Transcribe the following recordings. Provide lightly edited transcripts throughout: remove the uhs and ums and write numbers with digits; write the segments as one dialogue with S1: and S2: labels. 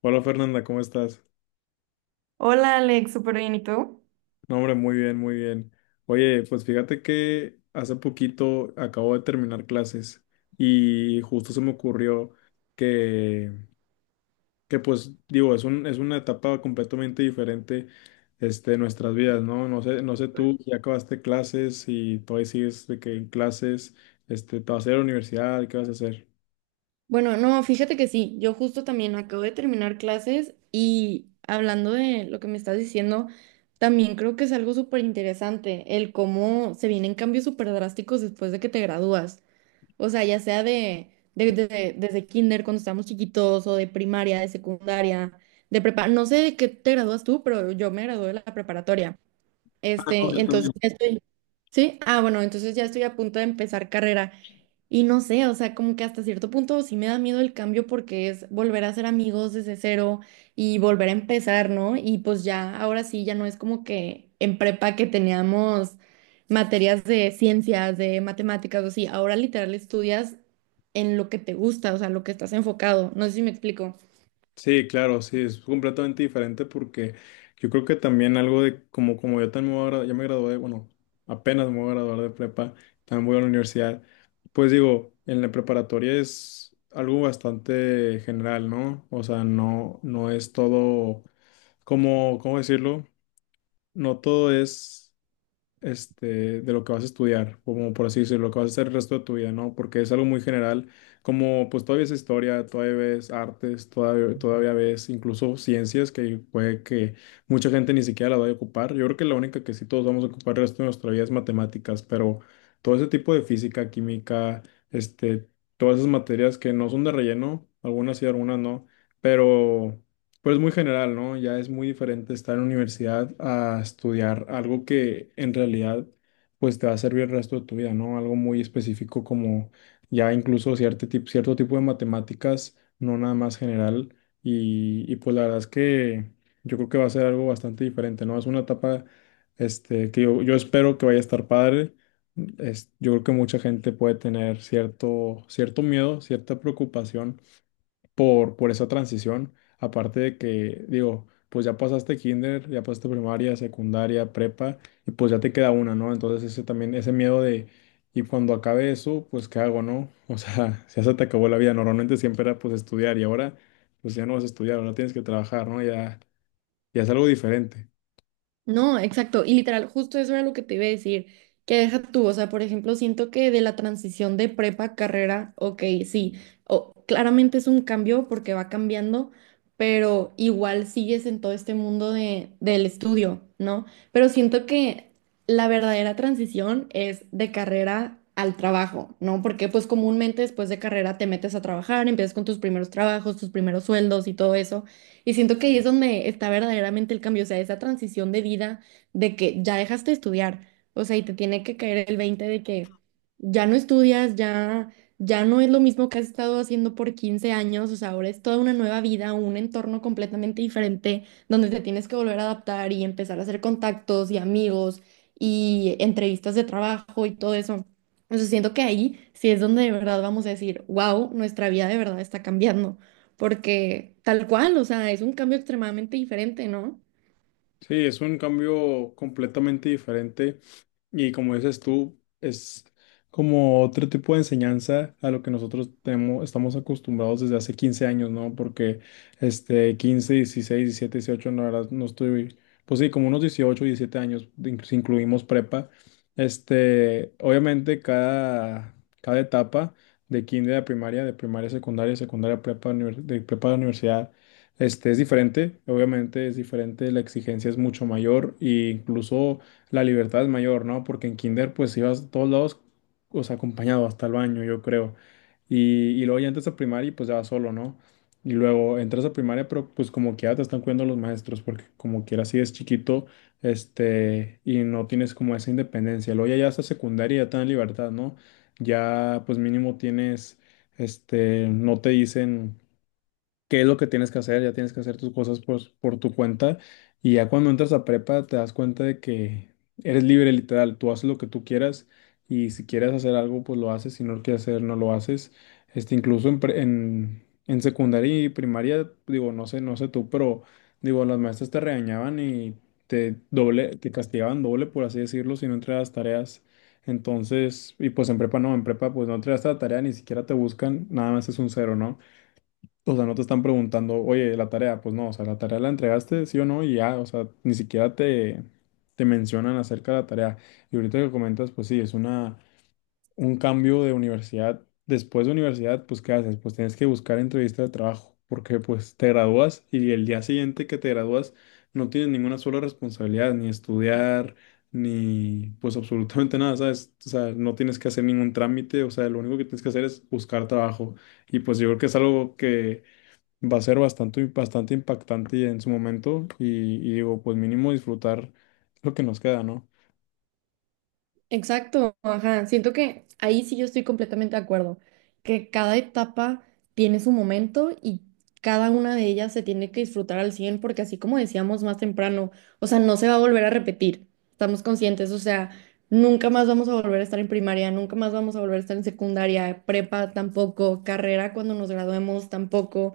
S1: Hola Fernanda, ¿cómo estás?
S2: Hola Alex, súper bien, ¿y tú?
S1: No, hombre, muy bien, muy bien. Oye, pues fíjate que hace poquito acabo de terminar clases y justo se me ocurrió que, que pues digo, es es una etapa completamente diferente de nuestras vidas, ¿no? No sé, no sé tú, si ya acabaste clases y todavía sigues de que en clases, te vas a ir a la universidad, ¿qué vas a hacer?
S2: Bueno, no, fíjate que sí, yo justo también acabo de terminar clases y hablando de lo que me estás diciendo, también creo que es algo súper interesante el cómo se vienen cambios súper drásticos después de que te gradúas. O sea, ya sea desde kinder cuando estábamos chiquitos o de primaria, de secundaria, de prepa, no sé de qué te gradúas tú, pero yo me gradué de la preparatoria. Entonces ya estoy, ¿sí? Ah, bueno, entonces ya estoy a punto de empezar carrera. Y no sé, o sea, como que hasta cierto punto sí me da miedo el cambio porque es volver a ser amigos desde cero y volver a empezar, ¿no? Y pues ya, ahora sí, ya no es como que en prepa que teníamos materias de ciencias, de matemáticas o así, ahora literal estudias en lo que te gusta, o sea, lo que estás enfocado. No sé si me explico.
S1: Sí, claro, sí, es completamente diferente porque yo creo que también algo de como yo también me voy a ya me gradué, bueno, apenas me voy a graduar de prepa, también voy a la universidad, pues digo, en la preparatoria es algo bastante general, ¿no? O sea, no es todo, ¿cómo decirlo? No todo es de lo que vas a estudiar, como por así decirlo, lo que vas a hacer el resto de tu vida, ¿no? Porque es algo muy general, como pues todavía es historia, todavía ves artes, todavía ves incluso ciencias que puede que mucha gente ni siquiera la vaya a ocupar. Yo creo que la única que sí todos vamos a ocupar el resto de nuestra vida es matemáticas, pero todo ese tipo de física, química, este, todas esas materias que no son de relleno, algunas sí, algunas no, pero... Pues muy general, ¿no? Ya es muy diferente estar en la universidad a estudiar algo que en realidad pues te va a servir el resto de tu vida, ¿no? Algo muy específico como ya incluso cierto tipo de matemáticas, no nada más general. Y pues la verdad es que yo creo que va a ser algo bastante diferente, ¿no? Es una etapa que yo espero que vaya a estar padre. Es, yo creo que mucha gente puede tener cierto miedo, cierta preocupación por esa transición. Aparte de que, digo, pues ya pasaste kinder, ya pasaste primaria, secundaria, prepa, y pues ya te queda una, ¿no? Entonces ese también, ese miedo de, y cuando acabe eso, pues ¿qué hago, no? O sea, ya se te acabó la vida. Normalmente siempre era pues estudiar y ahora pues ya no vas a estudiar, ahora tienes que trabajar, ¿no? Ya, ya es algo diferente.
S2: No, exacto. Y literal, justo eso era lo que te iba a decir. Que deja tú, o sea, por ejemplo, siento que de la transición de prepa a carrera, ok, sí, o claramente es un cambio porque va cambiando, pero igual sigues en todo este mundo del estudio, ¿no? Pero siento que la verdadera transición es de carrera al trabajo, ¿no? Porque pues comúnmente después de carrera te metes a trabajar, empiezas con tus primeros trabajos, tus primeros sueldos y todo eso. Y siento que ahí es donde está verdaderamente el cambio, o sea, esa transición de vida de que ya dejaste de estudiar, o sea, y te tiene que caer el 20 de que ya no estudias, ya, ya no es lo mismo que has estado haciendo por 15 años, o sea, ahora es toda una nueva vida, un entorno completamente diferente, donde te tienes que volver a adaptar y empezar a hacer contactos y amigos y entrevistas de trabajo y todo eso. Entonces siento que ahí sí es donde de verdad vamos a decir, wow, nuestra vida de verdad está cambiando porque tal cual, o sea, es un cambio extremadamente diferente, ¿no?
S1: Sí, es un cambio completamente diferente. Y como dices tú, es como otro tipo de enseñanza a lo que nosotros tenemos, estamos acostumbrados desde hace 15 años, ¿no? Porque 15 16 17 18 no, la verdad, no estoy, pues sí, como unos 18 17 años, de si incluimos prepa. Este, obviamente cada etapa de kinder a primaria, de primaria a secundaria, secundaria a prepa, de prepa a la universidad, es diferente. Obviamente es diferente, la exigencia es mucho mayor e incluso la libertad es mayor, ¿no? Porque en kinder pues ibas a todos lados, o sea, acompañado hasta el baño, yo creo. Y luego ya entras a primaria y pues ya vas solo, ¿no? Y luego entras a primaria, pero pues como que ya te están cuidando los maestros, porque como quiera si es chiquito, y no tienes como esa independencia. Luego ya hasta secundaria ya te dan libertad, ¿no? Ya pues mínimo tienes, no te dicen qué es lo que tienes que hacer, ya tienes que hacer tus cosas por tu cuenta y ya cuando entras a prepa te das cuenta de que eres libre literal, tú haces lo que tú quieras y si quieres hacer algo pues lo haces, si no lo quieres hacer no lo haces. Este, incluso en secundaria y primaria, digo, no sé, no sé tú, pero digo, las maestras te regañaban y te castigaban doble, por así decirlo, si no entregabas tareas. Entonces, y pues en prepa no, en prepa pues no entregas la tarea, ni siquiera te buscan, nada más es un cero, ¿no? O sea, no te están preguntando, oye, la tarea, pues no, o sea, la tarea la entregaste, sí o no, y ya, o sea, ni siquiera te mencionan acerca de la tarea. Y ahorita que comentas, pues sí, es un cambio de universidad. Después de universidad, pues ¿qué haces? Pues tienes que buscar entrevista de trabajo, porque pues te gradúas y el día siguiente que te gradúas no tienes ninguna sola responsabilidad, ni estudiar, ni pues absolutamente nada, ¿sabes? O sea, no tienes que hacer ningún trámite, o sea, lo único que tienes que hacer es buscar trabajo. Y pues yo creo que es algo que va a ser bastante impactante en su momento y digo, pues mínimo disfrutar lo que nos queda, ¿no?
S2: Exacto, ajá. Siento que ahí sí yo estoy completamente de acuerdo, que cada etapa tiene su momento y cada una de ellas se tiene que disfrutar al 100 porque así como decíamos más temprano, o sea, no se va a volver a repetir, estamos conscientes, o sea, nunca más vamos a volver a estar en primaria, nunca más vamos a volver a estar en secundaria, prepa tampoco, carrera cuando nos graduemos tampoco,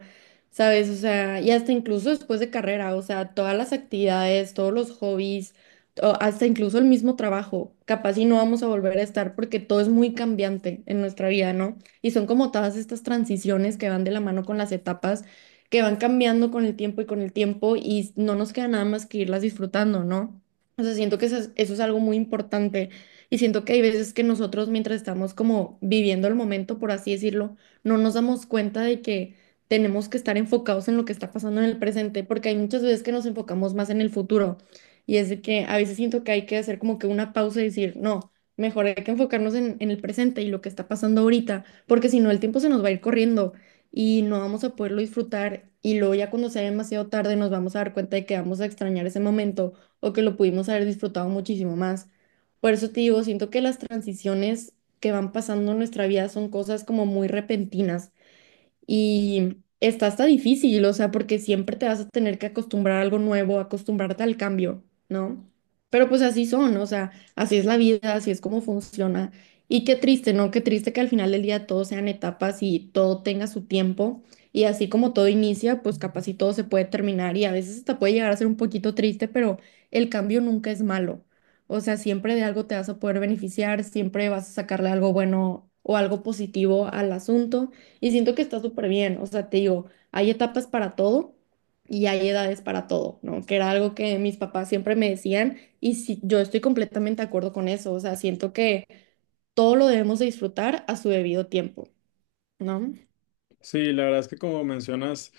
S2: ¿sabes? O sea, y hasta incluso después de carrera, o sea, todas las actividades, todos los hobbies o hasta incluso el mismo trabajo, capaz y no vamos a volver a estar porque todo es muy cambiante en nuestra vida, ¿no? Y son como todas estas transiciones que van de la mano con las etapas, que van cambiando con el tiempo y con el tiempo y no nos queda nada más que irlas disfrutando, ¿no? O sea, siento que eso es algo muy importante y siento que hay veces que nosotros mientras estamos como viviendo el momento, por así decirlo, no nos damos cuenta de que tenemos que estar enfocados en lo que está pasando en el presente, porque hay muchas veces que nos enfocamos más en el futuro y es de que a veces siento que hay que hacer como que una pausa y decir, no, mejor hay que enfocarnos en el presente y lo que está pasando ahorita, porque si no el tiempo se nos va a ir corriendo y no vamos a poderlo disfrutar y luego ya cuando sea demasiado tarde nos vamos a dar cuenta de que vamos a extrañar ese momento o que lo pudimos haber disfrutado muchísimo más. Por eso te digo, siento que las transiciones que van pasando en nuestra vida son cosas como muy repentinas y está hasta difícil, o sea, porque siempre te vas a tener que acostumbrar a algo nuevo, acostumbrarte al cambio, ¿no? Pero pues así son, o sea, así es la vida, así es como funciona. Y qué triste, ¿no? Qué triste que al final del día todo sean etapas y todo tenga su tiempo. Y así como todo inicia, pues capaz y todo se puede terminar y a veces hasta puede llegar a ser un poquito triste, pero el cambio nunca es malo. O sea, siempre de algo te vas a poder beneficiar, siempre vas a sacarle algo bueno o algo positivo al asunto. Y siento que está súper bien, o sea, te digo, hay etapas para todo y hay edades para todo, ¿no? Que era algo que mis papás siempre me decían y sí, yo estoy completamente de acuerdo con eso, o sea, siento que todo lo debemos de disfrutar a su debido tiempo, ¿no?
S1: Sí, la verdad es que como mencionas,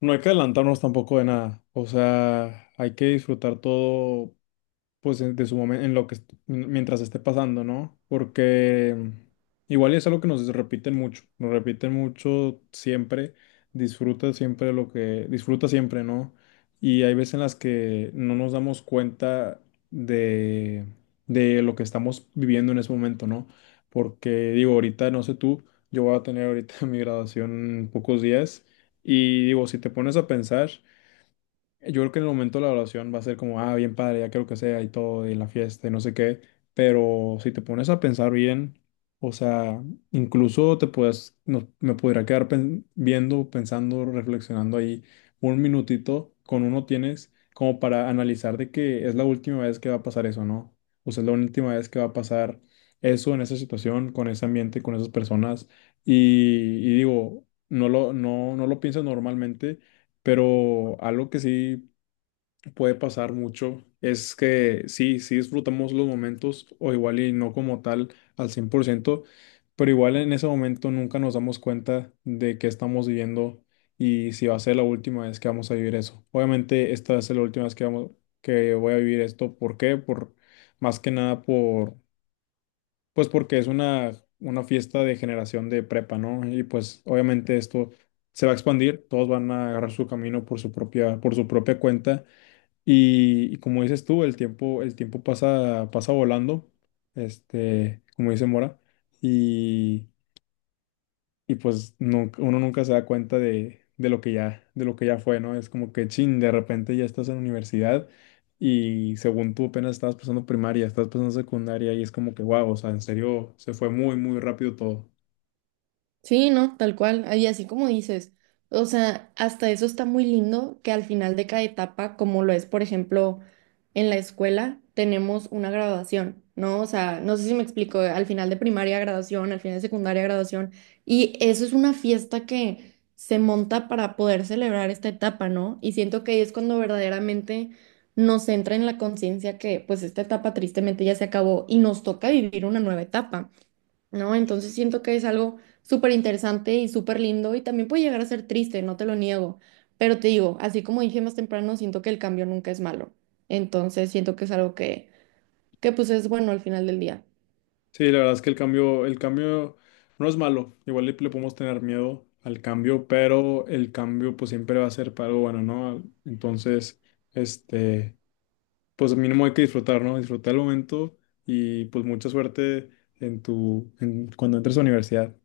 S1: no hay que adelantarnos tampoco de nada, o sea, hay que disfrutar todo pues de su momento, en lo que, mientras esté pasando, ¿no? Porque igual es algo que nos repiten mucho siempre, disfruta siempre lo que, disfruta siempre, ¿no? Y hay veces en las que no nos damos cuenta de, de lo que estamos viviendo en ese momento, ¿no? Porque digo, ahorita, no sé tú, yo voy a tener ahorita mi graduación en pocos días y digo, si te pones a pensar, yo creo que en el momento de la oración va a ser como, ah, bien padre, ya quiero que sea y todo, y la fiesta y no sé qué, pero si te pones a pensar bien, o sea, incluso te puedes, no- me pudiera quedar viendo, pensando, reflexionando ahí un minutito, con uno tienes como para analizar de que es la última vez que va a pasar eso, ¿no? O sea, es la última vez que va a pasar eso en esa situación, con ese ambiente, con esas personas, y, y digo, no lo piensas normalmente. Pero algo que sí puede pasar mucho es que sí disfrutamos los momentos o igual y no como tal al 100% pero igual en ese momento nunca nos damos cuenta de que estamos viviendo y si va a ser la última vez que vamos a vivir eso. Obviamente esta va a ser la última vez que que voy a vivir esto. ¿Por qué? Por más que nada pues porque es una fiesta de generación de prepa, ¿no? Y pues obviamente esto se va a expandir, todos van a agarrar su camino por su por su propia cuenta y como dices tú, el tiempo pasa, pasa volando, como dice Mora, y, y pues uno nunca se da cuenta de lo que de lo que ya fue, ¿no? Es como que chin, de repente ya estás en universidad y según tú apenas estabas pasando primaria, estás pasando secundaria y es como que wow, o sea, en serio, se fue muy rápido todo.
S2: Sí, no, tal cual. Y así como dices, o sea, hasta eso está muy lindo que al final de cada etapa, como lo es, por ejemplo, en la escuela, tenemos una graduación, ¿no? O sea, no sé si me explico, al final de primaria graduación, al final de secundaria graduación, y eso es una fiesta que se monta para poder celebrar esta etapa, ¿no? Y siento que ahí es cuando verdaderamente nos entra en la conciencia que pues esta etapa tristemente ya se acabó y nos toca vivir una nueva etapa. ¿No? Entonces siento que es algo súper interesante y súper lindo y también puede llegar a ser triste, no te lo niego, pero te digo, así como dije más temprano, siento que el cambio nunca es malo, entonces siento que es algo que pues es bueno al final del día.
S1: Sí, la verdad es que el cambio no es malo. Igual le podemos tener miedo al cambio, pero el cambio pues siempre va a ser para algo bueno, ¿no? Entonces, este, pues mínimo hay que disfrutar, ¿no? Disfrutar el momento y pues mucha suerte en cuando entres a la universidad.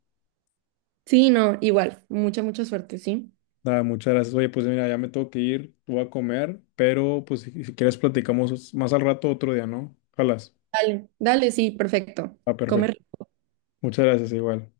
S2: Sí, no, igual, mucha, mucha suerte, ¿sí?
S1: Nada, muchas gracias. Oye, pues mira, ya me tengo que ir, voy a comer, pero pues si quieres platicamos más al rato otro día, ¿no? Ojalá.
S2: Dale, dale, sí, perfecto.
S1: Ah, perfecto.
S2: Come
S1: Muchas gracias, igual.